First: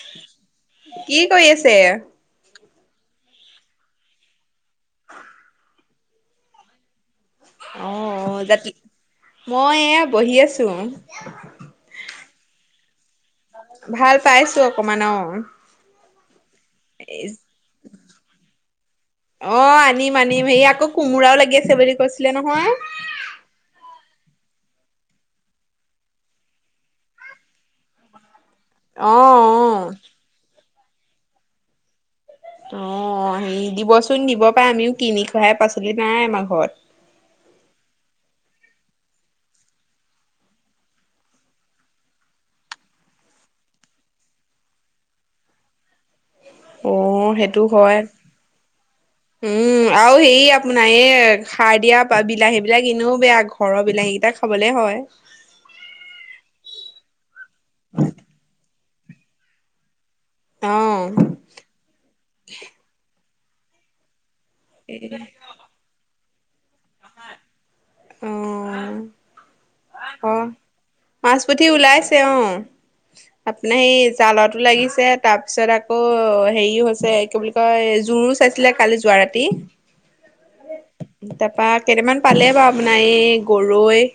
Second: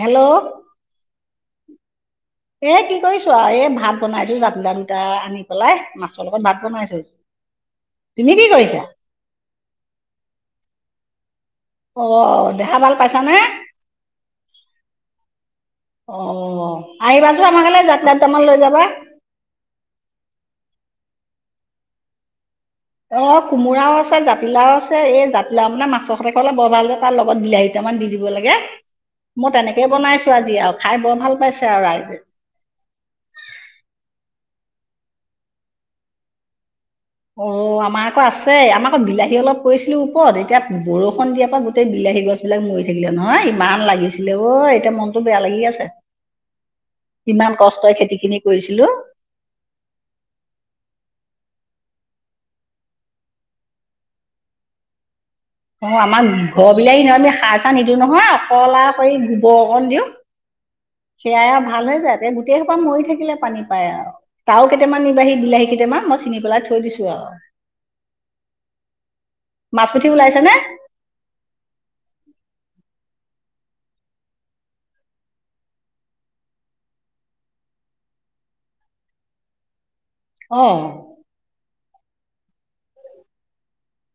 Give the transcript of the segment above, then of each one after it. Hello. কি কৰি আছে? এ কি কৰিছো আৰু এই ভাত বনাইছো জাতিলাও দুটা আনি পেলাই মাছৰ লগত ভাত বনাইছোঁ। অঁ অঁ, জাতি, মই এয়া বহি আছো। অঁ অঁ, দেহা ভাল পাইছানে? ভাল পাইছো অকমান অঁ। অঁ' আহিবাচোন আমাৰ ঘৰলে জাতিলাও দুটামান লৈ যাবা। অঁ' আনিম আনিম সেই আকৌ কোমোৰাও লাগি আছে বুলি কৈছিলে নহয়। অঁ কোমোৰাও আছে, জাতিলাও আছে, এই জাতিলাও মানে মাছৰ সতে খাবলে বৰ ভাল যে তাৰ লগত বিলাহী কেইটামান দি দিব লাগে। অঁ। তেনেকে বনাইছো আজি আৰু খাই বৰ ভাল পাইছে আৰু ৰাইজে। অঁ' হেৰি দিবচোন দিব পাৰে আমিও কিনি খুৱাহে, পাচলি নাই আমাৰ ঘৰত অঁ, আমাৰ আকৌ আছে, আমাৰ আকৌ বিলাহী অলপ কৰিছিলো ওপৰত এতিয়া বৰষুণ দিয়াৰ পৰা গোটেই বিলাহী গছ গোটেই বিলাক মৰি থাকিলে নহয় ইমান লাগিছিলে অ এতিয়া মনটো বেয়া লাগি আছে অ কিমান সেইটো কষ্টই হয়। খেতি খিনি কৰিছিলো উম আৰু সেই আপোনাৰ এই সাৰ দিয়া বিলাহী বিলাক এনেও বেয়া ঘৰৰ বিলাহী কেইটা খাবলে হয় অ আমাৰ ঘৰ বিলাহী নহয় আমি সাৰ চাৰ নিদিয়ো নহয় অকল আৱ সেই গোবৰ অকণ দিওঁ অ সেয়াই আৱ ভাল হৈ যায় এতিয়া গোটেই সোপা মৰি থাকিলে পানী পায় আৰু তাও এ কেইটামান নিবাহি বিলাহী কেইটামান মই চিঙি পেলাই থৈ দিছো আৱ অ মাছ পুঠি অ ওলাইছে নে মাছ পুঠি ওলাইছে অ আপোনাৰ সেই জালতো লাগিছে তাৰ পিছত আকৌ হেৰি হৈছে কি বুলি কয় জোৰো চাইছিলে কালি যোৱা ৰাতি অহ তাপা কেইটামান পালে বাও আপোনাৰ এই গৰৈ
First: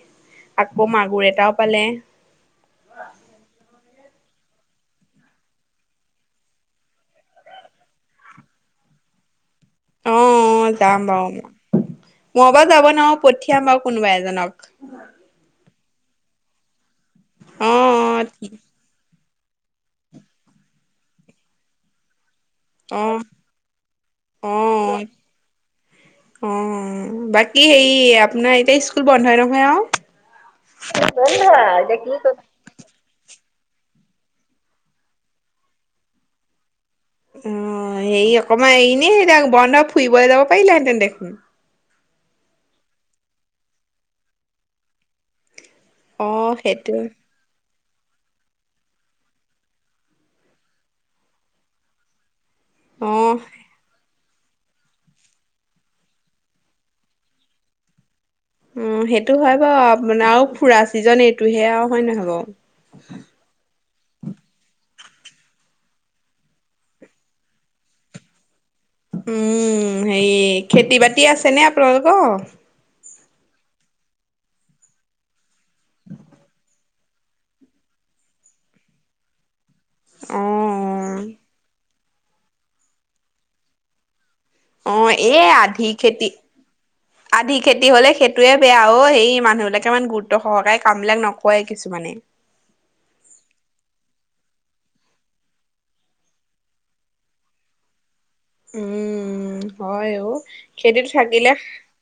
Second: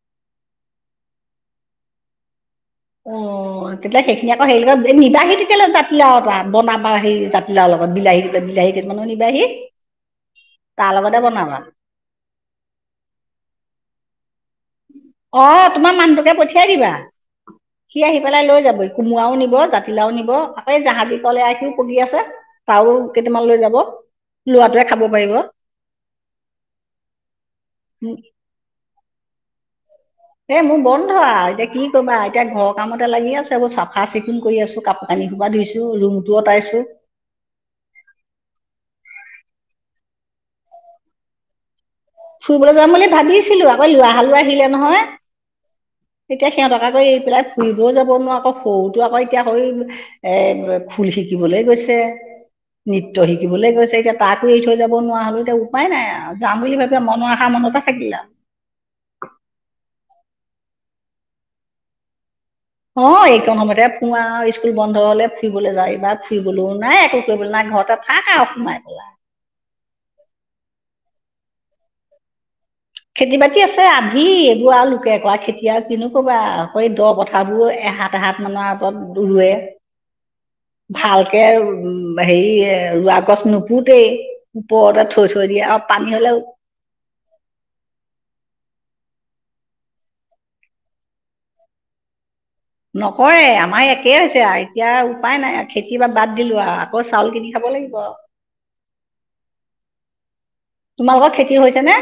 আকৌ মাগুৰ এটাও পালে [inaudible] অ তেতিয়া সেইখিনি আকৌ হেৰি নিবাহি কেলে জাতিলাও এটা বনাবা সেই জাতিলাওৰ লগত বিলাহী বিলাহী [unintelligible] অ তাৰ যাম লগতে বাও বনাবা মই বাও যাব নোৱাৰো পঠিয়াম বাও কোনোবা এজনক অ তোমাৰ মানুহটোকে পঠিয়াই দিবা অ সি আহি পেলাই লৈ যাব কোমোৰাও নিব জাতি জাতিলাও নিব আকৌ জাহাজী কল এয়াষিও পকী আছে তাও অ অ কেইটামান লৈ যাব অ লৰাটোৱে খাব পাৰিব অ বাকী হেৰি আপোনাৰ এতিয়া স্কুল বন্ধ নহয় আও এ মোৰ বন্ধ আৱ এতিয়া কি কৰিবা কৰিম এতিয়া ঘৰ কামতে লাগি আছো এইবোৰ চাফা চিকুণ কৰি আছো কাপোৰ কানি সোপা ধুইছো ৰুমটোও আঁতৰাইছো অ হেৰি অকমান এনেই সেই বন্ধ ফুৰিবলে যাব পাৰিলেহেঁতেন দেখোন ফুৰিবলৈ যাম বুলি ভাবিছিলো আকৌ লৰা হালো আহিলে নহয় অ এতিয়া সিহঁতক আক সেইটো এৰি পেলাই ফুৰিবও যাব নোৱাৰো আকৌ সৰুতো আকৌ এতিয়া সেই এ ফুল শিকিবলে গৈছে অ নৃত্য শিকিবলে গৈছে এতিয়া তাকো এৰি থৈ যাব নোৱাৰা হলো এতিয়া উপায় নাই আও যাম বুলি ভাবি মনৰ আশা মনতে থাকিল আও উম সেইটো হয় বাৰু আপোনাৰ আৰু ফুৰা ছিজন এইটোহে আও হয় নহয় বাও অ এইকণ সময়তে ফুৰ‌ আও স্কুল বন্ধ হলে ফুৰিবলৈ যাওঁ এইবা ফুৰিবলৈও নাই একো কৰিবলৈ নাই ঘৰত থাক আও সোমাই পেলাই উম হেৰি খেতি বাতি আছে নে আপোনালোকৰ খেতি বাতি আছে আধি এইবোৰ আও লোকে কৰা খেতি আৰু কিনো কবা আও এই দ পথাৰবোৰ এহাত এহাত মানৰ আতৰত ৰুৱে অ ভালকে উ হেৰি ৰোৱা গছ নোপোতেই অ ওপৰতে থৈ এই থৈ দিয়ে আও আধি পানী খেতি হ'লেও [inaudible] আধি খেতি হ'লে সেইটোৱে বেয়া অ সেই মানুহবিলাকে ইমান গুৰুত্ব সহকাৰে কামবিলাক নকৰে কিছুমানে নকৰে আমাৰ একে হৈছে আৰু এতিয়া উপায় নাই খেতি বাদ দিলো আৰু আকৌ চাউল কিনি খাব লাগিব আও উম হয় অ খেতিতো তোমালোকৰ থাকিলে খেতি হৈছেনে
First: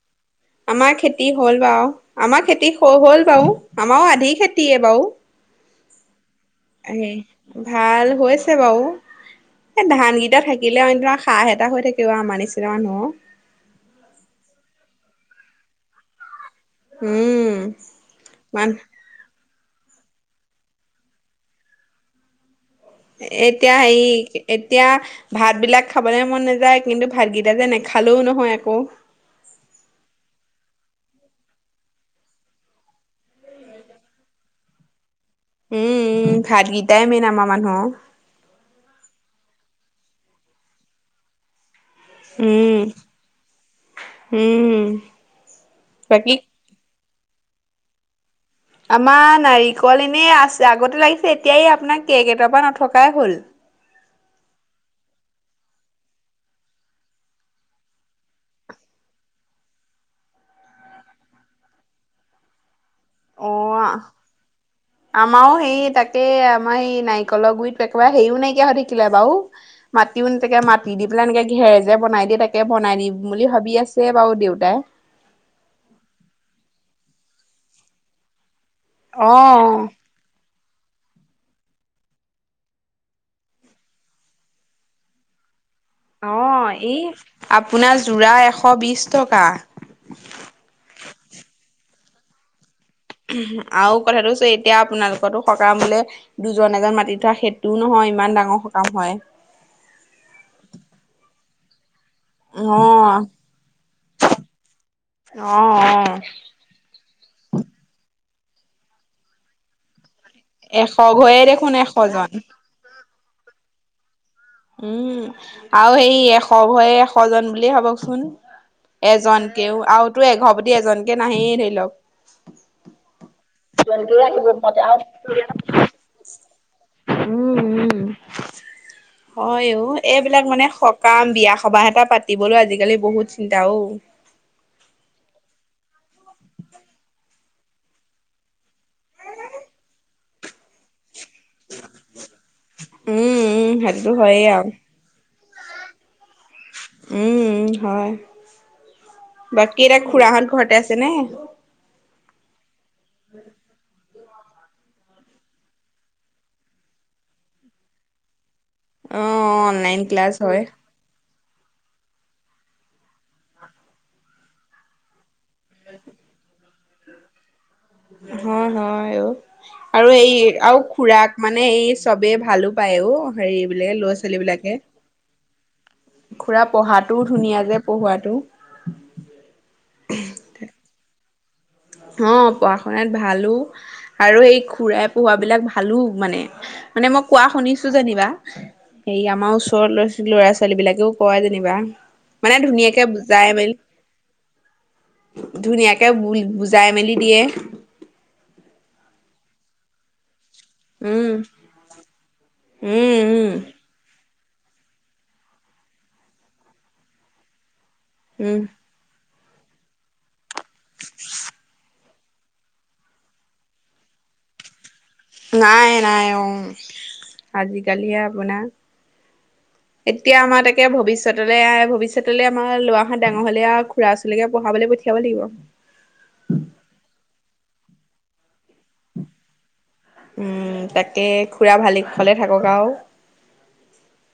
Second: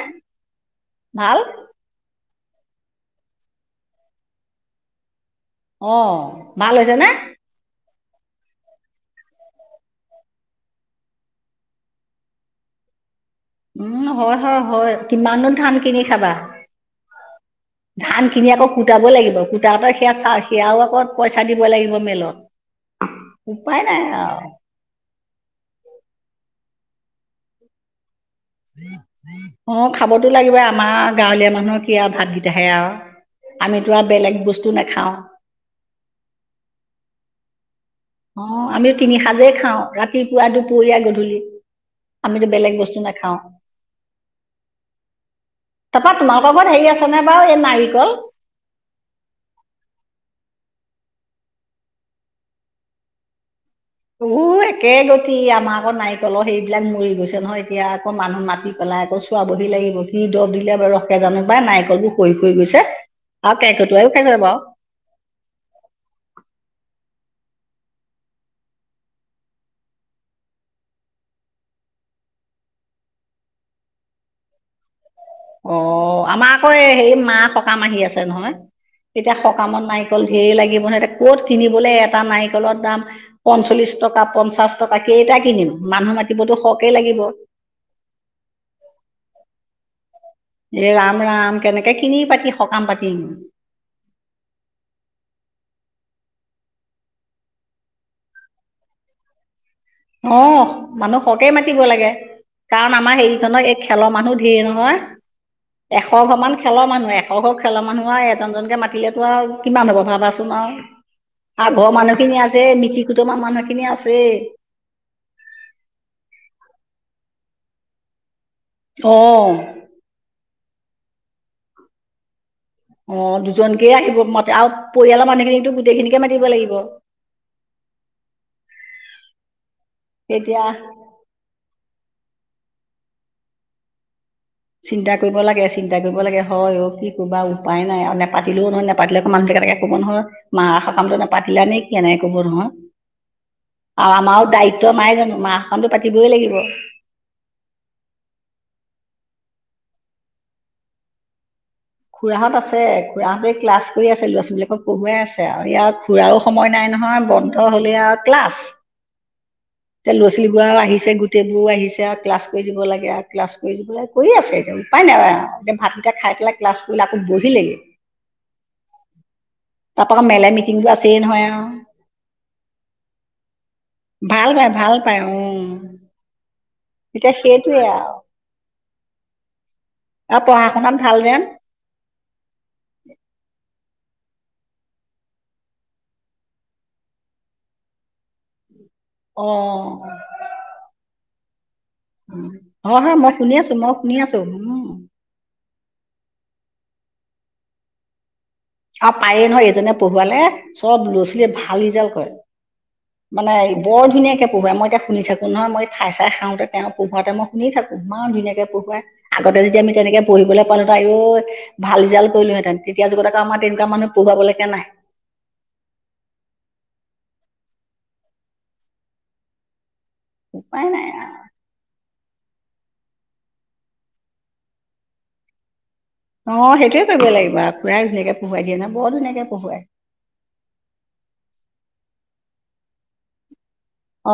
আমাৰ খেতি ভাল হ'ল বাও আমাৰ খেতি হৈ গল বাও আমাৰও আধি খেতিয়ে বাও অ ভাল হৈছে নে? ভাল হৈছে বাও এই ধান কেইটা থাকিলে আউ হাঁহ এটা হৈ থাকিব আমাৰ নিচিনা মানুহ উম হয় হয় হয় কিমাননো ধান কিনি খাবা উম, ধান কিনি মান আকৌ কুটাব লাগিব কু তাওঁতে সেয়া চা সেয়াও আকৌ পইচা দিব লাগিব মেলত এতিয়া উপায় হেই নাই আৰু এত তিয়া ভাতবিলাক খাবলৈ মন নাযায় কিন্তু ভাতকেইটা যে নেখালও নহয় আকৌ অ খাবতো লাগিবই আমা গাঁৱলীয়া মানুহৰ কি আ ভাতকেইটাহে আউ আমিতো আও বেলেগ বস্তু নেখাওঁ উম উম ভাতকেইটাই মেইন আমাৰ মানুহ অ আমি তিনি সাজেই খাওঁ ৰাতিপুৱা দুপৰীয়া গধূলি আমিতো উম, বেলেগ বস্তু নেখাও উম, তাপা বাকী তোমালোক ঘত হেৰি আছে নে বাও এই নাৰিকল আমা নাৰিকল এনেই আছ আগতে লাগিছে এতিয়া এই আপোনা কেকেটোৱা পা নথকাই হ'ল উহ একে গতি আমাৰ আকৌ নাৰিকলৰ সেইবিলাক মৰি গৈছে নহয় এতিয়া আকৌ মানুহ মাতি পেলাই আকৌ খাবহি লাগিব সি দৰব দিলে বাৰ ৰসে জানো বাাই নাৰিকলবোৰ শ শৈ গৈছে [unintelligible] আউ কেৰ্কেটুৱা ইও খাইছে বাউ আমাও সেই তাকে আমাৰ সেই নাৰিকলৰ গুৰিত একেবায়ে সেও নাইকিয়া হৈ থাকিলে বাউ মাটিও নেথাকে মাতি দি পেলাই এনেকে ঘেৰ যে বনাই দিয়ে তাকে বনাই দিম বুলি ভাবি আছে বাউ দেউতাই অ আমাৰ আকৌ হেৰি মা সকাম আহি আছে নহয় এতিয়া সকামত অ', নাই কল ধেৰ লাগিব নহয় এটা কত কিনিবলে এটা নাৰিকলৰ দাম পঞ্চল্লিশ টকা পঞ্চাশ টকা কেইটা কিনিম মানুহ অ মাতিবতো সৰহকেই এই লাগিব আপোনাৰ যোৰা এশ বিশ টকা এ ৰাম ৰাম কেনেকে কিনি পাতি সকাম পাতি আউ কথাটো কৈছো এতিয়া আপোনালোকটো সকামলে দুজন এজন মাতি থোৱা সেইটোও নহয় ইমান ডাঙৰ সকাম হয় অহ মানুহ সহকে মাতিব লাগে কাৰণ আমাৰ অ', হেৰিখনৰ এই খেলৰ মানুহ ধেৰ নহয় অ', এশ অ'। ঘৰ মান খেলৰ মানুহ এশশ খেলৰ মানুহ আউ এজনকে এজনকে মাতিলেতো আউ কিমান হ'ব ভাবা টোমাও এশ ঘৰে দেখোন আঘ মানুহ এশজন। খিনি আছে মিতি কুটম মানুহ খিনি আছে উম আউ সেই এশ ঘয় এশ জন বুলিয়ে ভাবকচোন অঁ এজনকেও আউতো এঘৰ এজনকে নাহেই ধৰি লওক অ দুজনকেই আহিব মতে আৰু পৰিয়ালৰ মানুহখিনিকো গোটেইখিনিকে মাতিব লাগিব উম উ হয় অ এইবিলাক তেতিয়া মানে সকাম বিয়া সবাহ এটা পাতিবলৈ আজিকালি বহুত চিন্তা অউ চিন্তা কৰিব লাগে চিন্তা কৰিব লাগে হয় অ কি কইবা উপায় নাই আৰু নেপাতিলেও নহয় নেপাতিলেও আক মানুহ থাকে থাকে কব নহয় মা সকামটো নেপ পাতিলা নেকি এনেকে কব নহয় উম উম সেইটোতো আউ হয়েই আমাও আৰু দায়িত্ব নাই জানো মা সকামটো পাতিবই লাগিব উম হয় বাকী এটা খুৰাহত ঘৰতে আছে নে খুৰাহত আছে খুৰাহঁতে ক্লাছ কই আছ ল'ৱা ছোৱলীবিলাকক পঢ়ুৱাই আছে আউ ইয়াৰ খুৰাও সময় নাই নহয় বন্ধ হলে আউ ক্লাছ অ অনলাইন তে লো'ৱা ক্লাছ ছোৱালীবো হয় আও আহিছে গোট টবোৰ আহিছে আৰু ক্লাছ কৰি দিব লাগে আৰু ক্লাছ কৰি দিব লাগে কৰি আছে এতিয়া উপায় নাই আৰু এতিয়া ভাতকিটা খাই পেলাই ক্লাছ কৰিলে আকৌ বহি লাগে হ হয় আৰু তাৰপৰা আৰু আকৌ এই মেলে আৰু মিটিংটো আছেই খুৰাক নহয় আৰু মানে এই চবেই ভালো পায় অ হেৰি বিলাকে ল'ৰা ছোৱালী বিলাকে পায়ওঁ খুৰা পঢ়াটোও ধুনীয়া যে আৰু পঢ়োৱাটো আৰু পঢ়া শুনাত ভাল যেন অ পঢ়া শুনাত ভালো আৰু এই খুৰাই পোহোৱা বিলাক ভালো মানে মানে মই কোৱা শুনিছো যেনিবা হেৰি আমাৰ ওচৰ অঁ লৰা ছ ল'ৰা ছোৱালী বিলাকেও কয় যেনিবা মানে হয় ধুনীয়াকে হয় মই বুজাই শুনি মেলি আছো মই শুনি আছো ধুনীয়াকে ব বুজাই মেলি দিয়ে। আৰু পায়ে নহয় এজনে পঢ়োৱালে চব ল'ৰা উম, ছোৱালীয়ে ভাল ৰিজাল্ট কৰে উম, উম, মানে বৰ ধুনীয়াকে পোহোৱাই মই এতিয়া শুনি থাকো নহয় মই ঠাই চাই খাওঁতে তেওঁ পোহাতে মই শুনি থাকো ইমান উম। ধুনীয়াকে পঢ়ৱাই আগতে যদি আমি তেনেকে পঢ়িবলৈ পালোহত আঐ ভাল ৰিজালট কৰিলো হেঁতেন তেতিয়া যগত আমাৰ তেনেকুৱা মানুহ পঢ়োৱা লৈকে নাই নাই নাই অ আজিকালিয়ে আপোনাৰ এতিয়া আমাৰ তাকে উপায় নাই ভৱিষ্যত লে ভৱিষ্যতলৈ আমাৰ লৰা হত ডাঙৰ হলেয়া খুৰা ছোৱালীকে পঢ়াব পঠিয়াব লাগিব। অ সেইটোয়ে কৰিব লাগিব আৰু খুৰাই ধুনীয়াকে পঢ়োৱাই দিয়ে না বৰ ধুনীয়াকে পঢ়োৱাই উম তাকে খুৰা ভালে কুশলে থাকক আৰু অ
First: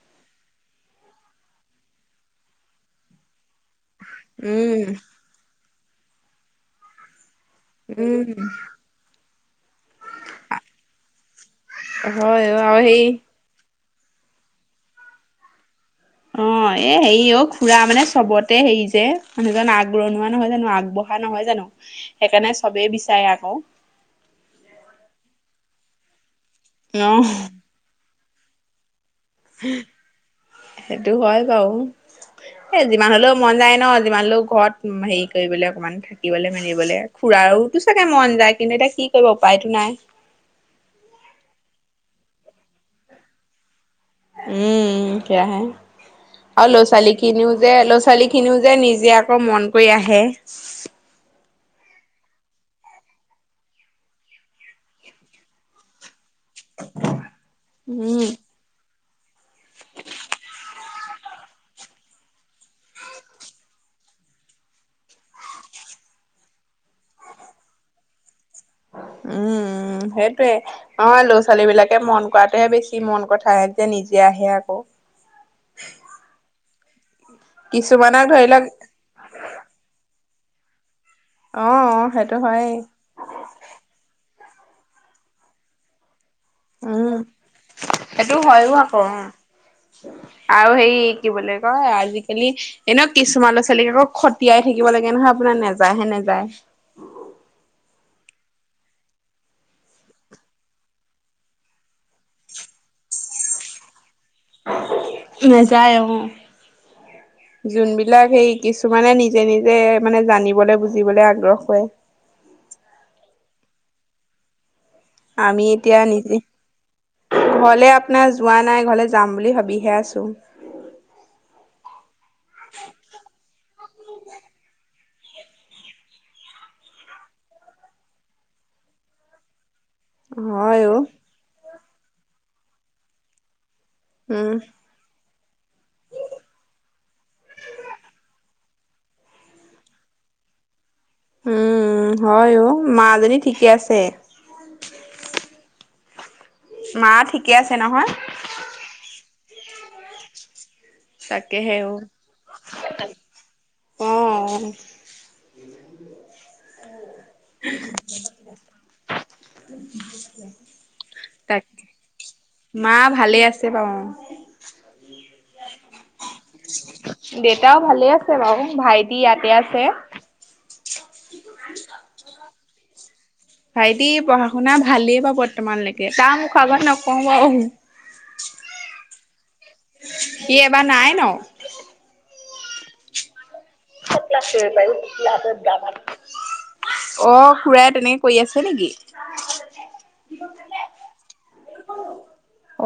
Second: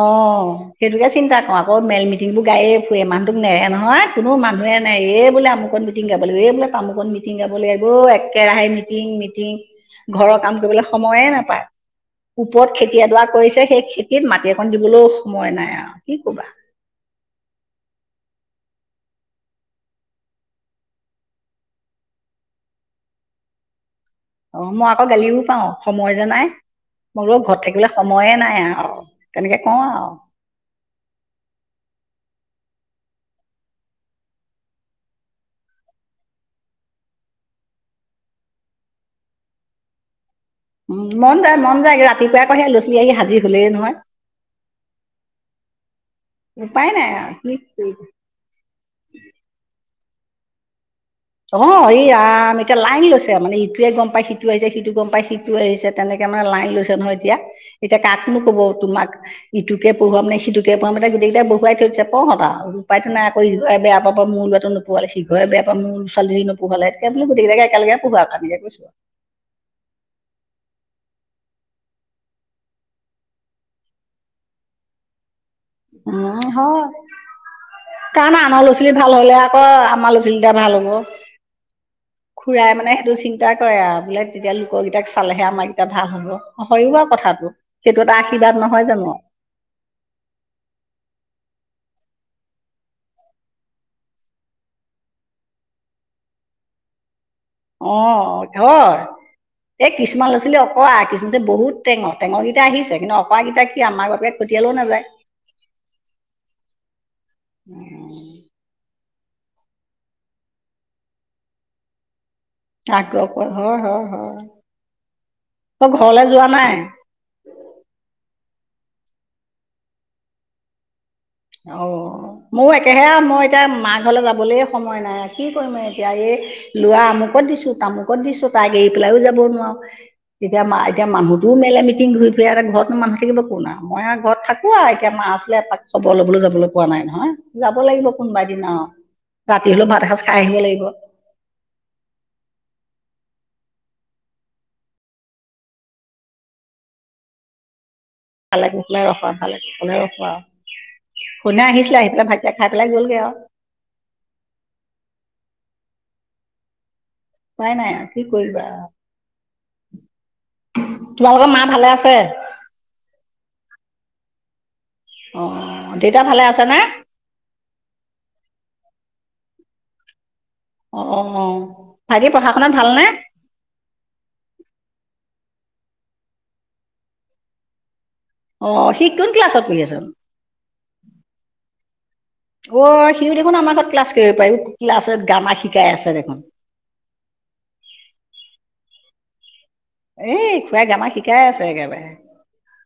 সেইটোকে চিন্তা কৰ আকৌ মেল মিটিংটো গায়ে ফুৰে মানুহটোক নেৰে নহয় কোনো মানুহে উম, নাই এই বোলে আমুক মিটি গাব লাগ এই বোলে তামুকন মিং মিটিং গাবলৈ আকৌ উম। একেৰাহে মিটিং মিটিং ঘৰৰ কাম কৰিবলৈ সময়ে নাপায় হয় অ ওপৰত আৰু সেই খেতি এডৰা কৰিছে সেই খেতিত মাটি অকন দিবলৈও সময় নাই আৰু কি অ ক'বা এ হেৰি অ খুৰা মানে চবতে হেৰি যে মানুহজন আগৰণোৱা নহয় জানো আগবঢ়া নহয় জানো সেইকাৰণে চবেই বিচাৰে আকৌ অ মই আকৌ গালিও পাৰু সময় যে নাই অ মই বোলো ঘৰত থাকিবলৈ সময়ে নাই আৰু তেনেকে কওঁ আৰু সেইটো হয় বাৰু এ যিমান হলেও মন যায় ন যিমান হলেও ঘৰত হেৰি কৰিবলে অকমান থাকিবলৈ মেলিবলৈ ফূৰাৰতো চাগে মন যায় কিন্তু এতিয়া কি কৰিব উপায়টো নাই উম মন যায় মন যায় ৰাতিপুৱাই আকৌ সেই লৰা-ছোৱালী আহি হাজিৰ হলেই নহয় উম সেয়া হে আৰু লৰা উপায় নাই ছোৱালী আৰু খিনিও যে কি ল'ৰা-ছোৱালী খিনিও যে নিজে আকৌ মন কৰি আহে অহ এই আম এতিয়া লাইন লৈছে মানে ইটোৱে গম পায় সিটো আহিছে সিটো গম পাই সিটো আহিছে তেনেকে মানে লাইন লৈছে নহয় এতিয়া এতিয়া উম কাকনো কব তোমাক ইটোকে পঢ়োৱাম নে সিটোকে পঢ়োৱাম এতিয়া গোটেই কেইটাই বহুৱাই থৈছে পৰঁ আৰু উপাইটো নাই আকৌ ইউৱাই বেয়া পাব মোৰ লৰাটো পোৱালি ঘৰে বেয়া পাম মোৰ ছোৱালীজনী নবঢ়োৱা যে বোলো গোটেই কেইটা একেলগে পঢ়োৱা কৈছো আৰু উম উম সেইটোৱে অ ল'ৰা ছোৱালী বিলাকে মন কৰাটোহে বেছি মন কথাহে এতিয়া নিজে আহি আকৌ উ হয় কিছুমানক কাৰন ধৰি লওক আনৰ লৰা ছোৱালী ল'ৰা - ছোৱালী ভাল হলে আকৌ আমাৰ লৰা - ছোৱালী কেইটা ভাল হ'ব অ, সেইটো খুৰাই হয়েই মানে সেইটো চিন্তা কৰে আৰু বোলে তেতিয়া লোকৰকেইটাক চালেহে আমাৰকেইটা ভাল হ'ব। হয়ও বাৰু উম কথাটো সেইটো এটা আশীৰ্বাদ হয়ো নহয় আকৌ জানো। আৰু হেৰি কি বুলি কয় আজিকালি এনেও কিছুমানৰ ছোৱালীক আকৌ খতিয়াই থাকিব লাগে নহয় আপোনাৰ নেযায় হে নেযায়। অ হয়। এ কিছুমান লৰা-ছোৱালী অকৰা কিছুমান যে বহুত টেঙৰ টেঙৰকেইটা আহিছে কিন্তু অকৰাকেইটা কি আমাৰ বাবে পঠিয়ালেও নাযায়। নেযায় অহ। যোনবিলাক উম, সেই কিছুমানে নিজে নিজে মানে জানিবলৈ বুজিবলে আগ্ৰহ কৰে। আগ্ৰহ কৰে হয় হয় হয়। আমি এতিয়া তই ঘৰলে নিজে যোৱা নাই? ঘৰলে আপোনাৰ যোৱা নাই ঘৰলে যাম বুলি ভাবিহে আছো। অ মোৰ একেহে আৰু মোৰ এতিয়া মাৰ ঘৰলৈ যাবলৈ সময় নাই। কি কৰিম আৰু এতিয়া এই লৰা আমুকত দিছো তামুকত দিছো তাইক এৰি পেলাইও যাব নোৱাৰো। এতিয়া মা হয় অ এতিয়া মানুহটোও মেলে মিটিঙে ঘূৰি ফুৰে আৰু ঘৰতনো মানুহ থাকিব কোন আও। মই আৰু ঘৰত উম থাকো আৰু এতিয়া মা উছলে এপাক খবৰ ল'বলৈও যাবলৈ পোৱা নাই নহয় যাব লাগিব কোনোবা দিনা আৰু। ৰাতি হলেও ভাত এসাঁজ খাই আহিব লাগিব। উম হয় অ। মাজনি ঠিকে আছে? মা ঠিকে আছে নহয়। ভালে কুশলে ৰখোৱা ভালে কুশলে ৰখোৱা আৰু। শুনে তাকেহে আহিছিলে আহি পেলাই ভাতকেইতা খাই পেলাই গল গে আৰু। অহ। উপাই নাই কি কৰিবা। তোমালোকৰ মা তাক ভালে আছে? মা ভালে আছে বাৰু অ। অ দেউতা ভালে আছে? দেউতাও ভালে আছে বাৰু ভাইটি ইয়াতে আছে। অ অ অ, ভাইটি পঢ়া শুনাত ভালনে? ভাইটি পঢ়া শুনা ভালেই বাৰু বৰ্তমানলৈকে তাৰ মুখৰ আগত নকওঁ বাৰু। অ সি কোন ক্লাছত পঢ়ি আছে? সি এবাৰ নাইনত। অ সি দেখোন আমাৰ ঘৰত ক্লাছ কৰিব পাৰিব ক্লাছত গামাৰ শিকাই আছে দেখোন। অ খুৰাই তেনেকে কৰি আছে নেকি? এ খুৰাই গামাৰ শিকাই আছে একেবাৰে,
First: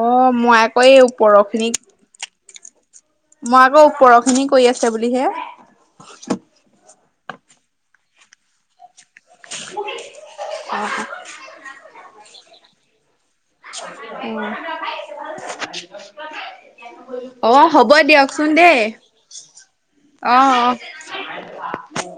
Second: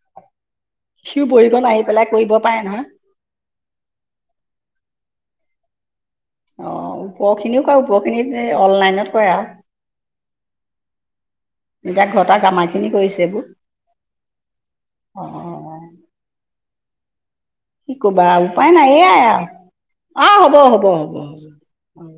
অ মই আকৌ এই সিও ওপৰৰ পঢ়িবলে খিনিক আহিব পেলাই কৰিব পাৰে নহয়। মই আকৌ ওপৰ খিনি কৰি আছে বুলিহে। অহ ওপৰ খিনিও কৰে ওপৰ খিনিক এই অনলাইনত কৰে আৰু। আহ। এতিয়া ঘৰত আও গৰ্মাৰ খিনি কৰিছে এইবোৰ। উম। অঁ অ হ'ব কি ক'বা দিয়কচোন উপায় দেই নাই এয়াই আৰু অঁ অ হ'ব অ। হ'ব হ'ব হ'ব অঁ